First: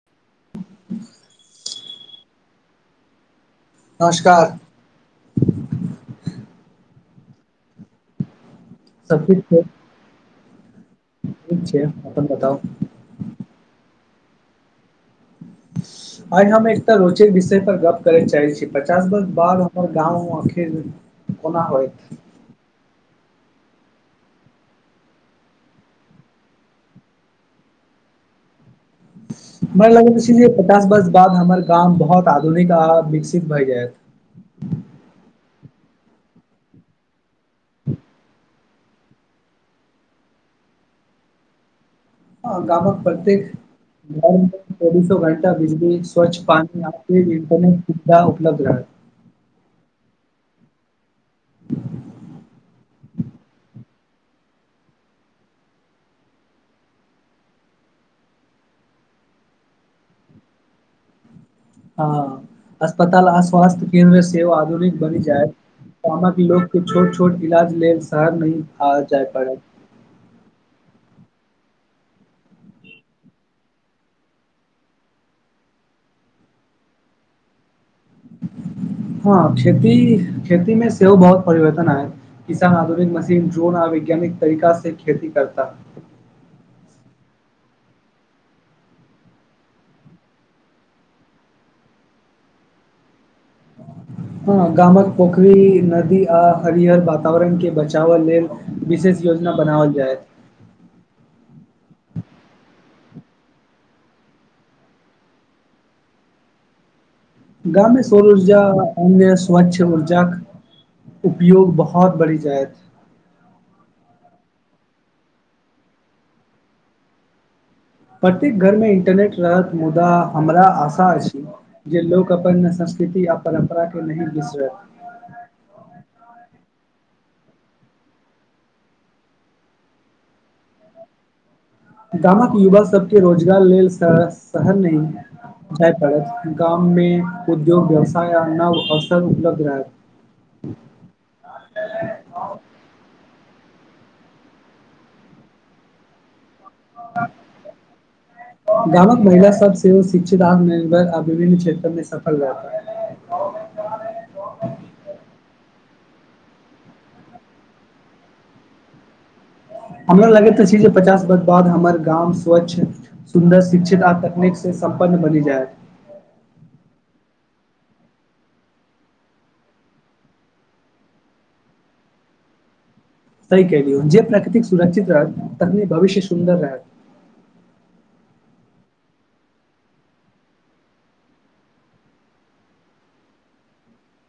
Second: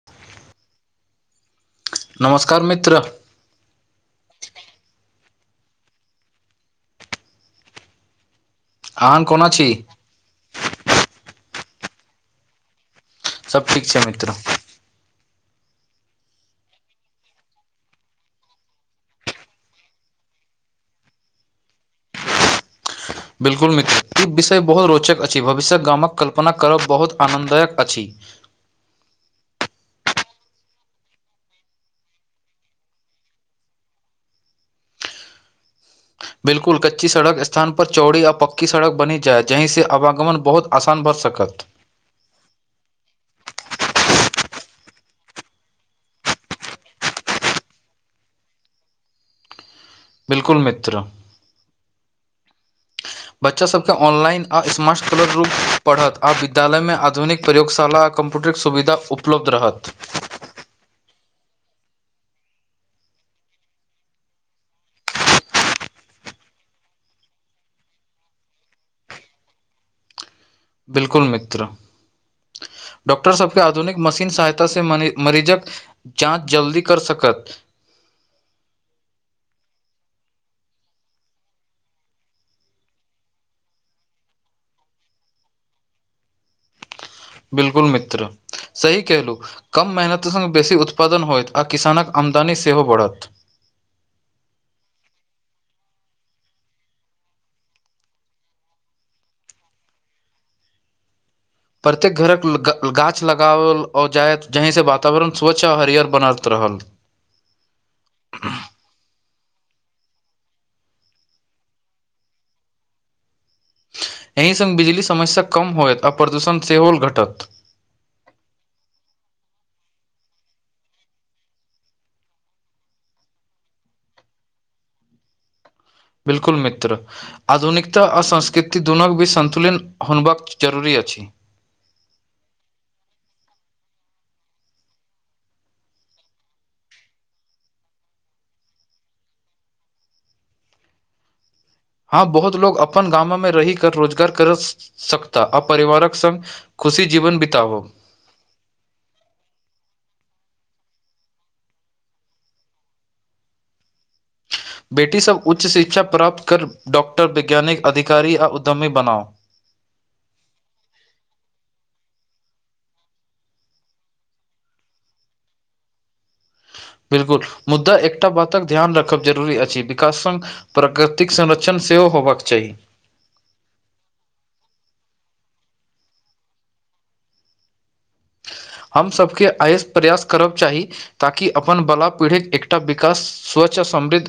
[unintelligible] [unintelligible] नमस्कार मित्र नमस्कार सब आहन ठीक कोना छै छी ठीक छिए अपन बताउ सब ठीक छै मित्र [unintelligible] आइ हम एकटा रोचे विषय पर गप्प करे चाहे छी पचास वर्ष बाद हमर गाँव आखिर कोना होइथ बिल्कुल मित्र ई विषय बहुत रोचक अछि भविष्यक गामक कल्पना करब बहुत आनन्ददायक अछि हमरा लग इसलिये पचास वर्ष बाद हमर गाम बहुत आधुनिक आ विकसित भए जायत बिल्कुल कच्ची सड़क स्थान पर चौड़ी आ पक्की सड़क बनी जाए जही से आवागमन बहुत आसान भऽ सकत आ गामक प्रत्येक लाइन कऽ चौबीसो घंटा बिजी स्वच्छ पान आ इटरनेट सुविधा उलब्ध रहत बिल्कुल मित्र बच्चास सभकेँ ऑनलाइन आ स्मार्ट [unintelligible] रूप पढ़त आ विद्यालयमे आधुनिक प्रयोगशाला कम्प्यूटर केँ सुविधा उपलब्ध रहत हँ अस्पताल आ स्वास्थ्य केन्द्र सेहो आधुनिक बनि जाइत गामक लोग के छोट छोट इलाज लेल शहर नही आ जाय परत बिल्कुल मित्र डॉक्टर सभ केँ आधुनिक मशीन सहायता से [unintelligible] मरीजक जाँच जल्दी कर सकत हँ खेती खेती मे सेहो बहुत परिवर्तन आयत किसान आधुनिक मशीन ड्रोन आ वैज्ञानिक तरीका से खेती करता बिल्कुल मित्र सही केहेलु कम मेहनतसँ बेसी उत्पादन होयत आ किसानक आमदनी सेहो बढ़त ह गामक पोखरी नदी आ हरयर वातावरण केँ बचावऽ लेल विशेष योजना बनाबल जाइत प्रत्येक घरक [unintelligible] गाछ लगाओल जाय जहिसँ वातावरण स्वच्छ आ हरियर बनत रहल गाममे सौर ऊर्जा अन्य स्वच्छ ऊर्जा उपयोग बहुत बढ़ि जायत एहि संग बिजली समस्या कम होयत आ प्रदूषण सेहो घटत प्रत्येक घरमे इंटरनेट रहत मुदा हमरा आशा अछि जे लोक अपन संस्कृति आ परम्परा के नहि बिसरत बिल्कुल मित्र आधुनिकता आ संस्कृति दुनू भी सन्तुलिन होनबाक जरूरी अछि गामक युवा सबके रोजगार लेल श शहर नै जाइ पड़त गाम मे उद्योग व्यवसाय आ नव असर उपलब्ध रहत हँ बहुत लोग अपन गामो मे रहि कर रोजगार कर सकता आ परिवारक संग खुशी जीवन बितउ गामक महिला सब सेहो शिक्षित आत्मनिर्भर आ विभिन्न क्षेत्र मे सफल रहता बेटी सब उच्च शिक्षा प्राप्त कर डाॅक्टर वैज्ञानिक अधिकारी आ उद्यमी बनाओ हमरा लगैत अछी जे पचास वर्ष बाद हमर गाम स्वच्छ सुन्दर शिक्षित आ तकनीकसँ सम्पन्न बनि जायत बिल्कुल मुद्दा एकटा बातक ध्यान राखब जरूरी अछि विकासंग प्राकृतिक संरक्षण सेहो होबक चाही सही केलियो जे प्रकृतिक सुरक्षित रहत तखने भविष्य सुन्दर रहत हमसभके एइसँ प्रयास करब चाही ताकि अपन बला पीढ़ीक एकटा विकास स्वच्छ आ समृद्ध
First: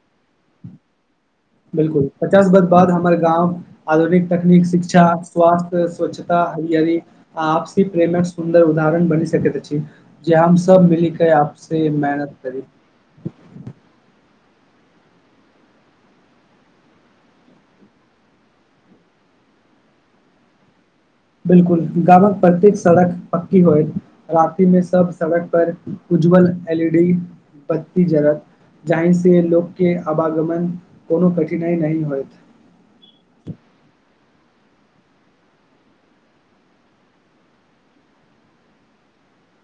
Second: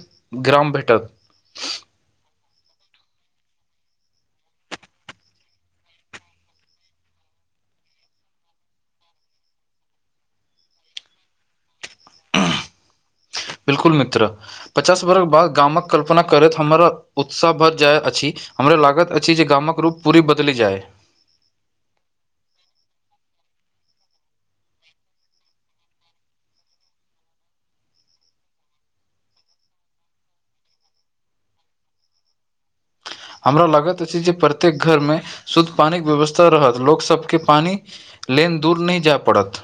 ग्राम भेटत बिल्कुल पचास बर्ष बाद हमर गाँव आधुनिक तकनीक शिक्षा स्वास्थ स्वच्छता हरियरी आपसी प्रेमक सुन्दर उदाहरण बनी सकेत अछि जे हम सब मिली क आप से मेहनत करी बिल्कुल मित्र पचास बरख बाद गामक कल्पना करैत हमरा उत्साह भर जाइ अछि हमरा लागत अछि जे गामक रूप पूरी बदलि जाय बिल्कुल गामक प्रत्येक सड़क पक्की होइ राति मे सब सड़क पर उज्ज्वल एल ई डी बत्ती जरत जाहिसँ लोकके आवागमन कोनो कठिनाइ नहि होयइत हमरा लागत अछि जे प्रत्येक घर मे शुद्ध पानी के व्यवस्था रहत लोक सबके पानी लेन दूर नहि जाय पड़त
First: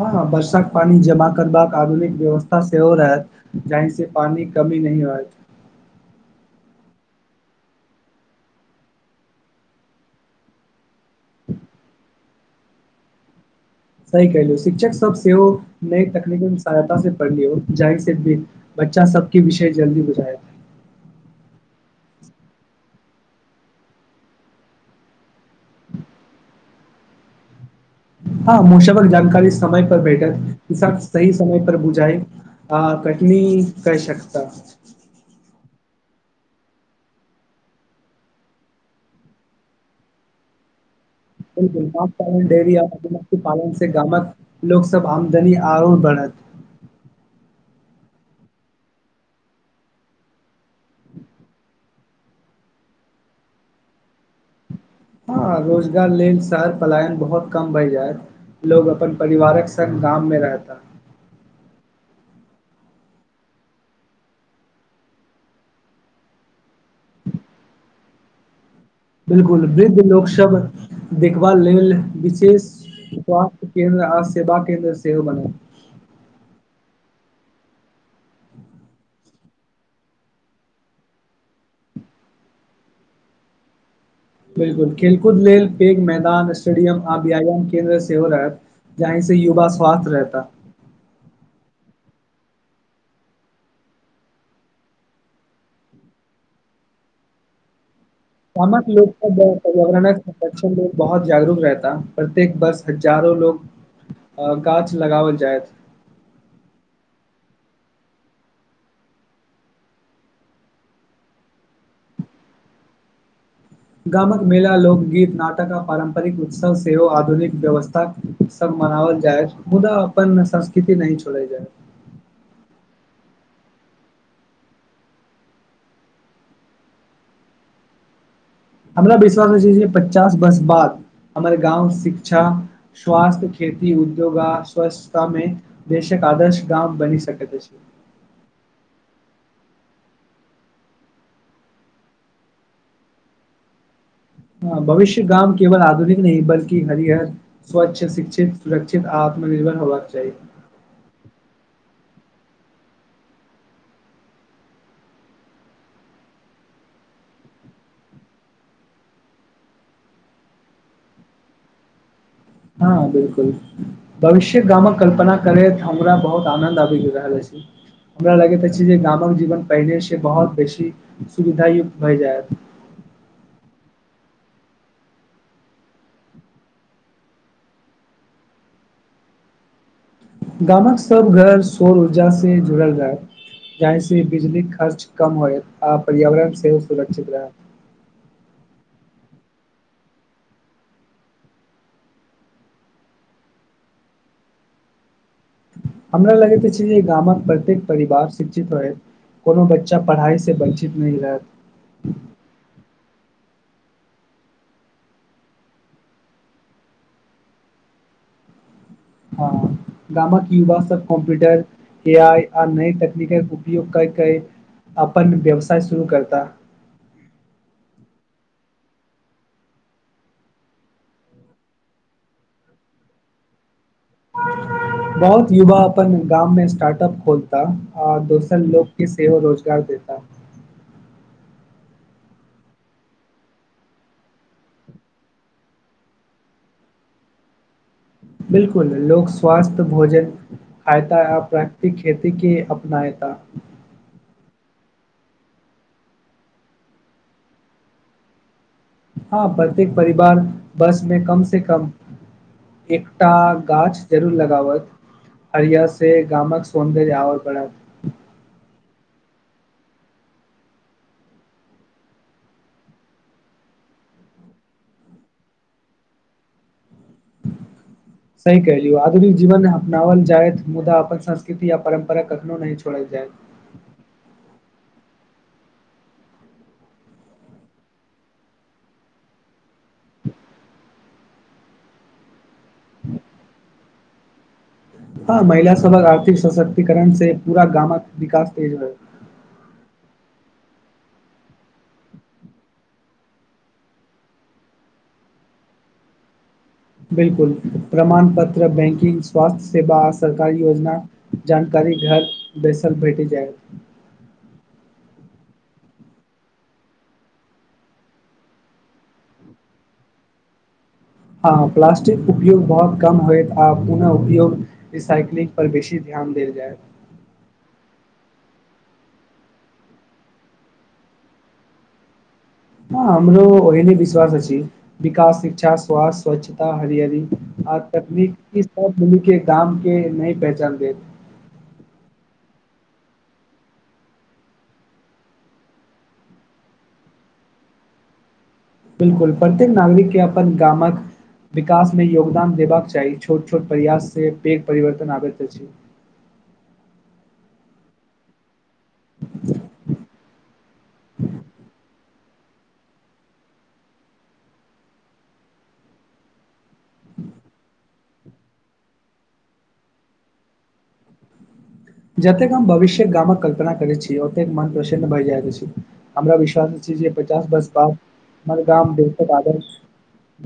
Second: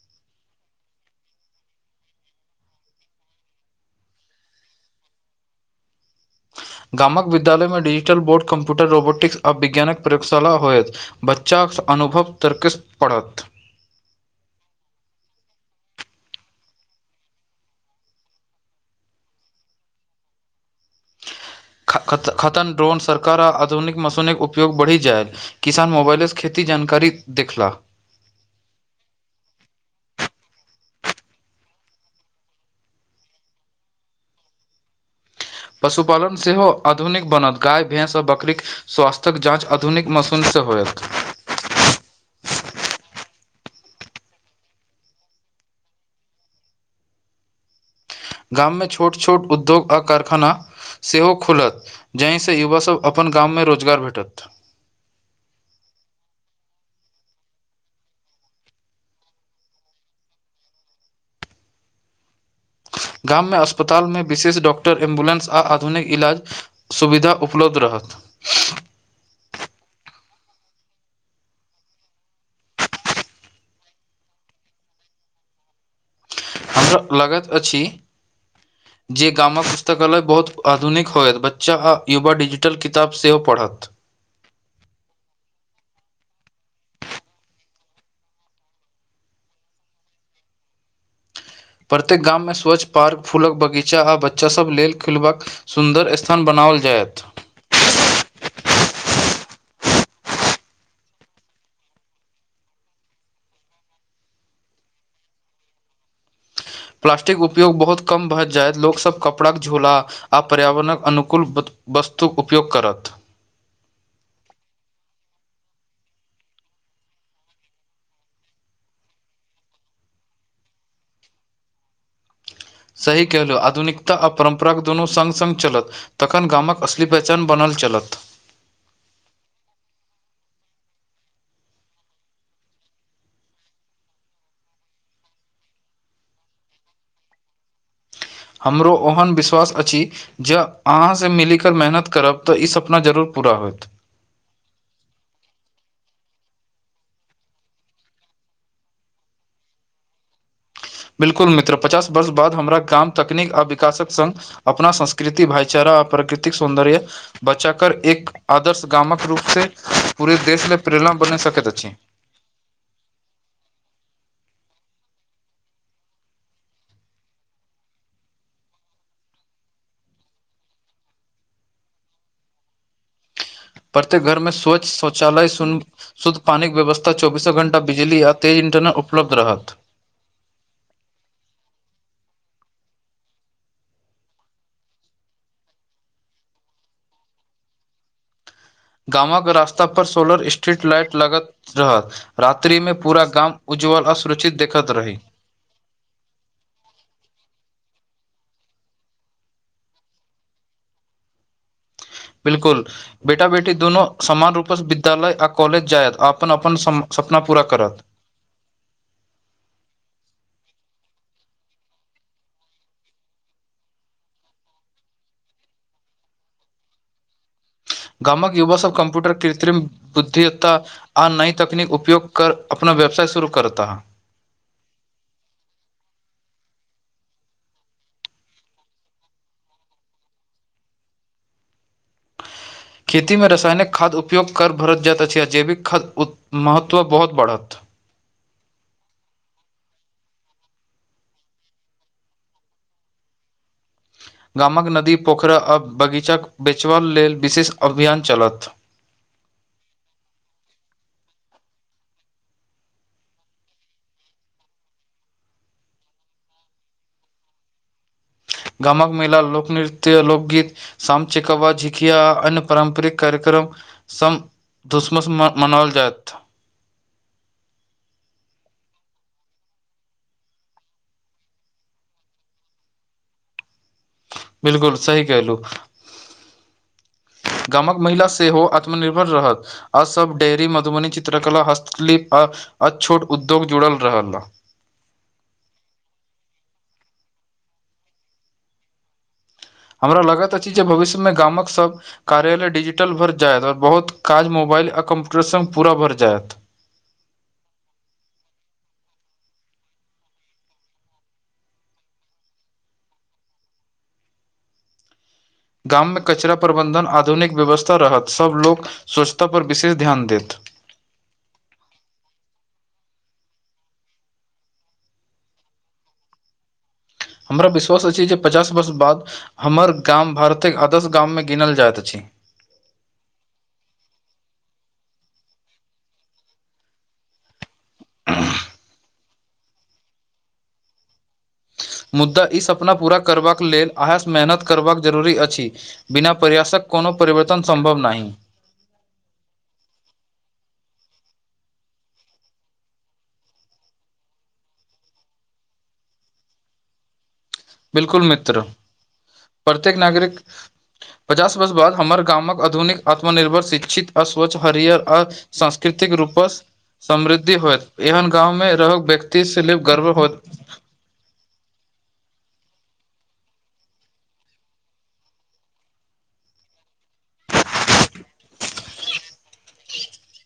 हँ वर्षाक पानी जमा करबाक आधुनिक व्यवस्था सेहो रहैत जाही से पानी कमी नहि होयथ गामक विद्यालयमे डिजिटल बोर्ड कम्प्यूटर रोबोटिक्स आ विज्ञानक प्रयोशा होयत बच्चासँ अनुभव तर्कस पड़त सही क लियौ शिक्षक सब सेहो नई तकनीकी सहायता से पढ़ लिय जाइ से भी बच्चा सबके विषय जल्दी बुझाय खतन ड्रोन सरकार आ आधुनिक मशून उपयोग बढ़ी जाय किसान मोबाइलसँ खेती जानकारी देखला हँ मुशबर जानकारी समय पर बैठत किस सही समय पर बुझाए हँ कटनी कय शकता पशुपालन सेहो अधुनिक बनत गाय भैंस आ बकरीक स्वास्थ्य्यक जाँच आधुनिक मसून से होयत बिलकुल माख पालन डेयरी आ मधुमक्खी पालन से गामक [unintelligible] लोक सब आमदनी आयो बढ़त गाममे छोट छोट उद्योग आ कारखाना सेहो खुलत जाहिसँ युवासभ अपन गाममे रोजगार भेटत हँ रोजगार लेल शहर पलायन बहुत कम भय जायत लोग अपन परिवारक संगङ्ग गाममे रहता गाममे अस्पतालमे विशेष डॉक्टर एम्बुलेंस आ आधुनिक इलाज सुविधा उपलब्ध रहत बिल्कुल वृद्ध लोक सब देखबा लेल विशेष स्वास्थ्य केन्द्र आ सेवा केन्द्र सेहो बनत हमरा लागैत अछि ह जे गामक पुस्तकालय बहुत आधुनिक होयत बच्चा आ युवा डिजिटल किताब सेहो पढ़त बिल्कुल खेलकूद लेल पेघ मैदान स्टेडियम आ्यायन केन्द्र सेहो रहत जहहि से युवा स्वास्थ रहता प्रत्येक गाममे स्वच्छ पार्क फूलक बगीचा आ बच्चासभ लेल खेलबाक सुन्दर स्थान बनाओल जायत गामक लोक पर्यावरणक संरक्षण ल बहुत जागरूक रहता प्रत्येक बस हजारो लोग अ गाछ लगावल जायइत प्लास्टिक उपयोग बहुत कम भऽ जाय लोकसभ कपड़ाके झोला आ पर्यावरणक अनुकूल वस्तुक उपयोग करत गामक मेला लोकगीत नाटक आ पारम्परिक उत्सव सेहो आधुनिक व्यवस्था सब मनाओल जायत मुदा अपन संस्कृति नै छोड़े जाय सही कलहु आधुनिकता आ परम्पराके दुनू सङ्ग सङ्ग चलत तखन गामक असली पहचान बनल चलत हमरा विश्वास अछि जे पचास वर्ष बाद हमर गाँव शिक्षा स्वास्थ्य खेती उद्योग आ स्वच्छतामे देशक आदर्श गाम बनी सकैत अछि हमरो ओहन विश्वास अछि जँ अहाँसँ मिल कऽ मेहनत करब तऽ ई सपना जरूर पूरा होयत हँ भविष्य गाम केवल आधुनिक नहि बल्कि हरिहर स्वच्छ शिक्षित सुरक्षित आ आत्मनिर्भर होबाक चाही बिल्कुल मित्र पचास वर्ष बाद हमरा गाम तकनीक आ विकासक संग अपना संस्कृति भाईचारा आ प्राकृतिक सौन्दर्य बचा कर एक आदर्श गामक रूप से पूरे देश मे प्रेरणा बन सकैत अछि हँ बिल्कुल भविष्य गामक कल्पना करैत हमरा बहुत आनद आबि रहल अछि हमरा लगैत अछि जे गामक जीवन पहिनेसँ बहोत बेसी सुविधायुक्त भए जायत प्रत्येक घरमे स्वच्छ शौचालय सुन शुद्ध पानिक व्यवस्था चौबीसो घंटा बिजली आ तेज इंटरनेट उपलब्ध रहत गामक सब घर सौर ऊर्जा से जुड़ल जायत जाहिसँ बिजलीके खर्च कम होयत आ पर्यावरण सेहो सुरक्षित रहै गामवक रास्ता पर सोलर स्ट्रीट लाइट लगत रहत रात्रि मे पूरा गाम उज्ज्ववल असुरक्षित देखैत रही हमरा लगैत अछि जे गामक प्रत्येक परिवार शिक्षित रहैत कोनो बच्चा पढ़ाइसँ वञ्चित नहि रहत बिल्कुल बेटा बेटी दुनू समान रूप सँ विद्यालय आ कॉलेज जायत अपन अपन सपना पूरा करत। हँ गामक युवा सब कम्प्यूटर ए आ आ नई तकनीक उपयोग कय कय अपन व्यवसाय शुरू करता। गामक युवा सब कम्प्यूटर कृत्रिम बुद्धित्ता आ नई तकनीक उपयोग कर अपना व्यवसाय शुरू कर तऽ है [unintelligible] बहुत युवा अपन गाम में स्टार्टअप खोलता आ दोसर लोग केँ सेहो रोजगार देता खेतीमे रासायनिक खाद्य उपयोग कर भरत जाइत अछि आ जैविक खाद उत महत्व बहुत बढ़त बिल्कुल लोक स्वास्थ भोजन खायता आ प्राकृतिक खेती केँ अपनायता गाम कऽ नदी पोखरि आ बगीचाक बेचब लेल विशेष अभियान चलत। हँ प्रत्येक परिवार बस मे कम से कम एकटा गाछ जरूर लगाबत हरिया से गामक सौंन्दर्य और बढ़त गामक मेल लोकनृत्य लोकगीत साम चिकवा झिकिया अन्य पारम्परिक कार्यक्रम सम [unintelligible] धुसमस मनाओल जायत सही कहिलियौ आधुनिक जीवन अपनाबल जाइत मुदा अपन संस्कृति यऽ परम्परा कखनो नहि छोड़ल जायत बिल्कुल सी केहलू [inaudible] गामक महिला सेहो आत्मनिर्भर रहत अ सब डेरी मधुबनी चित्रकला हस्तकिलिप आ छोट उद्योग जुड़ल रहे ला हँ महिला सबक आर्थिक सशक्तिकरण से पूरा गामक विकास तेज होइत हमरा लागैत अछि जे भविष्यमे गामक सभ कार्यालय डिजिटल भरि जायत और बहुत काज मोबाइल आ कम्प्यूटर संग पूरा भरि जायत बिल्कुल प्रमाण पत्र बैंकिंग स्वास्थ्य सेवा सरकारी योजना जानकारी घर बैसल भेटी जायत गाममे कचरा प्रबन्धन आधुनिक व्यवस्था रहत सभ लोको स्वच्छता पर विशेष ध्यान देत हँ प्लास्टिक उपयोग बहुत कम होयइत आ पुनः उपयोग रीसाइक्लिंग पर बेसी ध्यान देल जायत हमरा विश्वास अछि जे पचास वर्ष बाद हमर गाम भारतक आदश गाममे गिनल जाइत अछि ह हमरो ओहिने विश्वास अछि विकास शिक्षा स्वास्थ्य स्वाच्छता हरयरी आ तकनीकी इ सब मिल केँ गाम केँ नई पहचान देत मुदा ई सपना पूरा करबाक लेल अहास मेहनत करबाक जरूरी अछि बिना परयासक कोनो परवर्तन सम्भव नहि बिल्कुल प्रत्येक नागरिक केँ अपन गामक विकास मे योगदान देबाक चाही छोट छोट प्रयास से पैघ परिवर्तन आबैत अछि बिल्कुल मित्र [inaudible] प्रत्येक नागरिक पचास वर्ष बाद हमर गामक आधुनिक आत्मनिर्भर शिक्षित अ स्वच्छ हरियर आ सांस्कृतिक रूपस समृद्धि होयत एहन गाँव मे रह व्यक्ति [unintelligible] गर्व होत जतेक हम भविष्य गामक कल्पना करैत छी ओतेक मन प्रसन्न भए जाइत अछि हमरा विश्वास छी जे पचास बर्ष बाद [inaudible] हमर गाम बेहत आदर्श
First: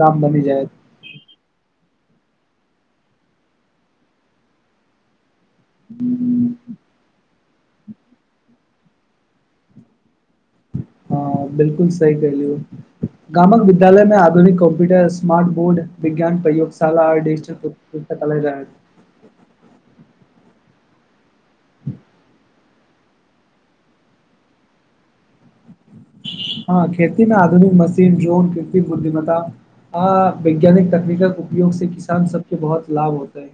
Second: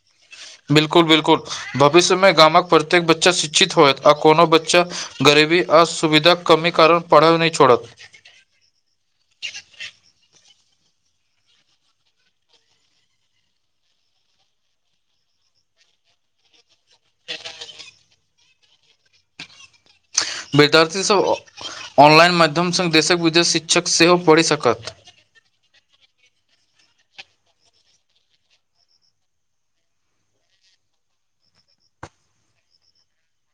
गाँव बनी जाइत बिल्कुल बिल्कुल भविष्य मे गामक प्रत्येक बच्चा शिक्षित होयत आ कोनो बच्चा गरीबी आ सुविधा कमी करन पढ़ल नहि छोड़त हँ बिल्कुल सही कलियौ गामक विद्यालय में आधुनिक कॉम्प्यूटर स्मार्ट बोर्ड विज्ञान प्रयोगशाला आ डिजिटल त क रह [unintelligible] विद्यार्थीसभ ऑनलाइन माध्यम संग देशक विदेश शिक्षक सेहो पढ़ि सकत हँ, खेती ने आधुनिक मशीन ड्रोन के बुद्धिमाता हं वैज्ञानिक तकनीकल उपयोग से किसान सबके बहुत लाभ होतय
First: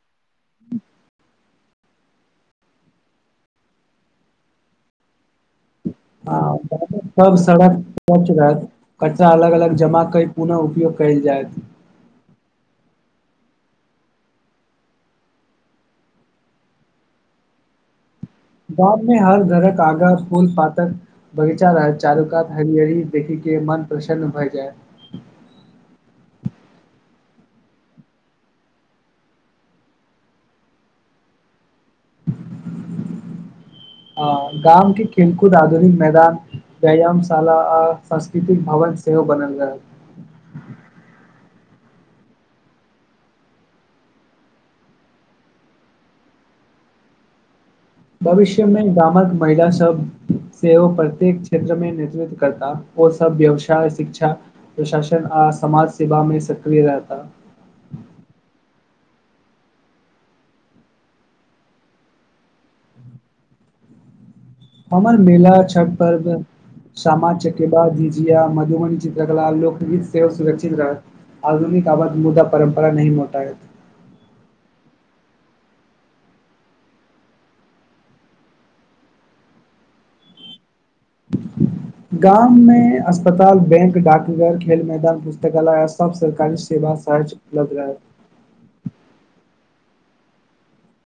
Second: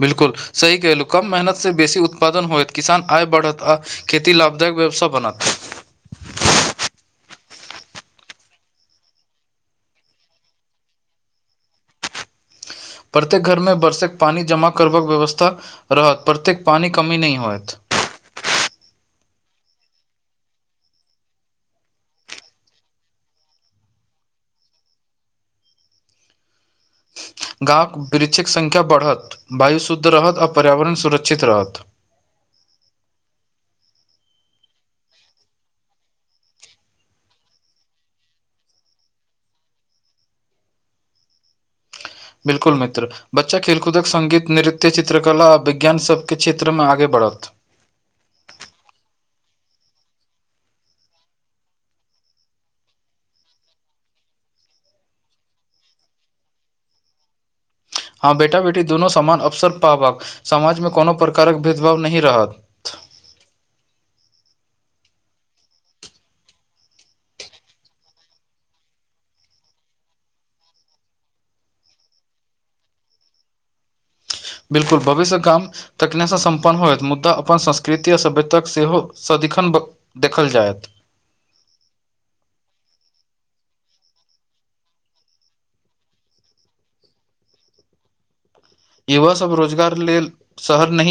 बिल्कुल सही केहलू कम मेहनत से बेसी उत्पादन होयत किसान आय बढ़त आ खेती लाभदायक व्यवस बनत हँ सब सड़क स्वच्छ रहत कच्चा अलग अलग जमा कय पुनः उपयोग कयल जयत प्रत्येक घरमे बरसक पानी जमा करबक व्यवस्था रहत प्रत्येक पानीकमी नहि होयत गाँव मे हर घरक आगां फूल पातक बगीचा रह चारूकात हरियरी देखी के मन प्रसन्न भय जायत गामवृक्षिक संख्या बढ़त वायु शुद्ध रहत आ पर्यावरण सुरक्षित रहत हँ गामके केलकूद आधुनीक मैदान व्यायामशाला आ संस्कृतिक भवन सेहो बनल रहल बिल्कुल मित्र बच्चा खेलकूदक संगीत निरित चित्रकला आ विज्ञान सबके क्षेत्र मे आगे बढ़त भविश्य मे गामक महिला सब से ओ प्रत्येक क्षेत्र मे नेतृत्व करता ओ सब व्यवसाय शिक्षा प्रशासन आ समाज सेवा मे सक्रिय रहता हँ बेटा बेटी दुनु समान अवसर पावक समाजमे कउनो प्रकारक भेदभाव नही रहत हमर मेला छठ पर्व शामा चकेबा झिझिया मधुबनी चित्रकला लोकगीत सेहो सुरक्षित रहत। आधुनिक आबद मुद्दा परम्परा नहि मोटायत बिल्कुल भविष्य काम तखने सँ सम्पन्न होयत मुद्दा अपन संस्कृति आ सभ्यताक सेहो सदिखन ब देखल जायत गाम मे अस्पताल बैंक डाकघर खेल -मैदान पुस्तकालय आ सब सरकारी सेवा सहज बजराह [unintelligible] युवा सब रोजगार लेल शहर नही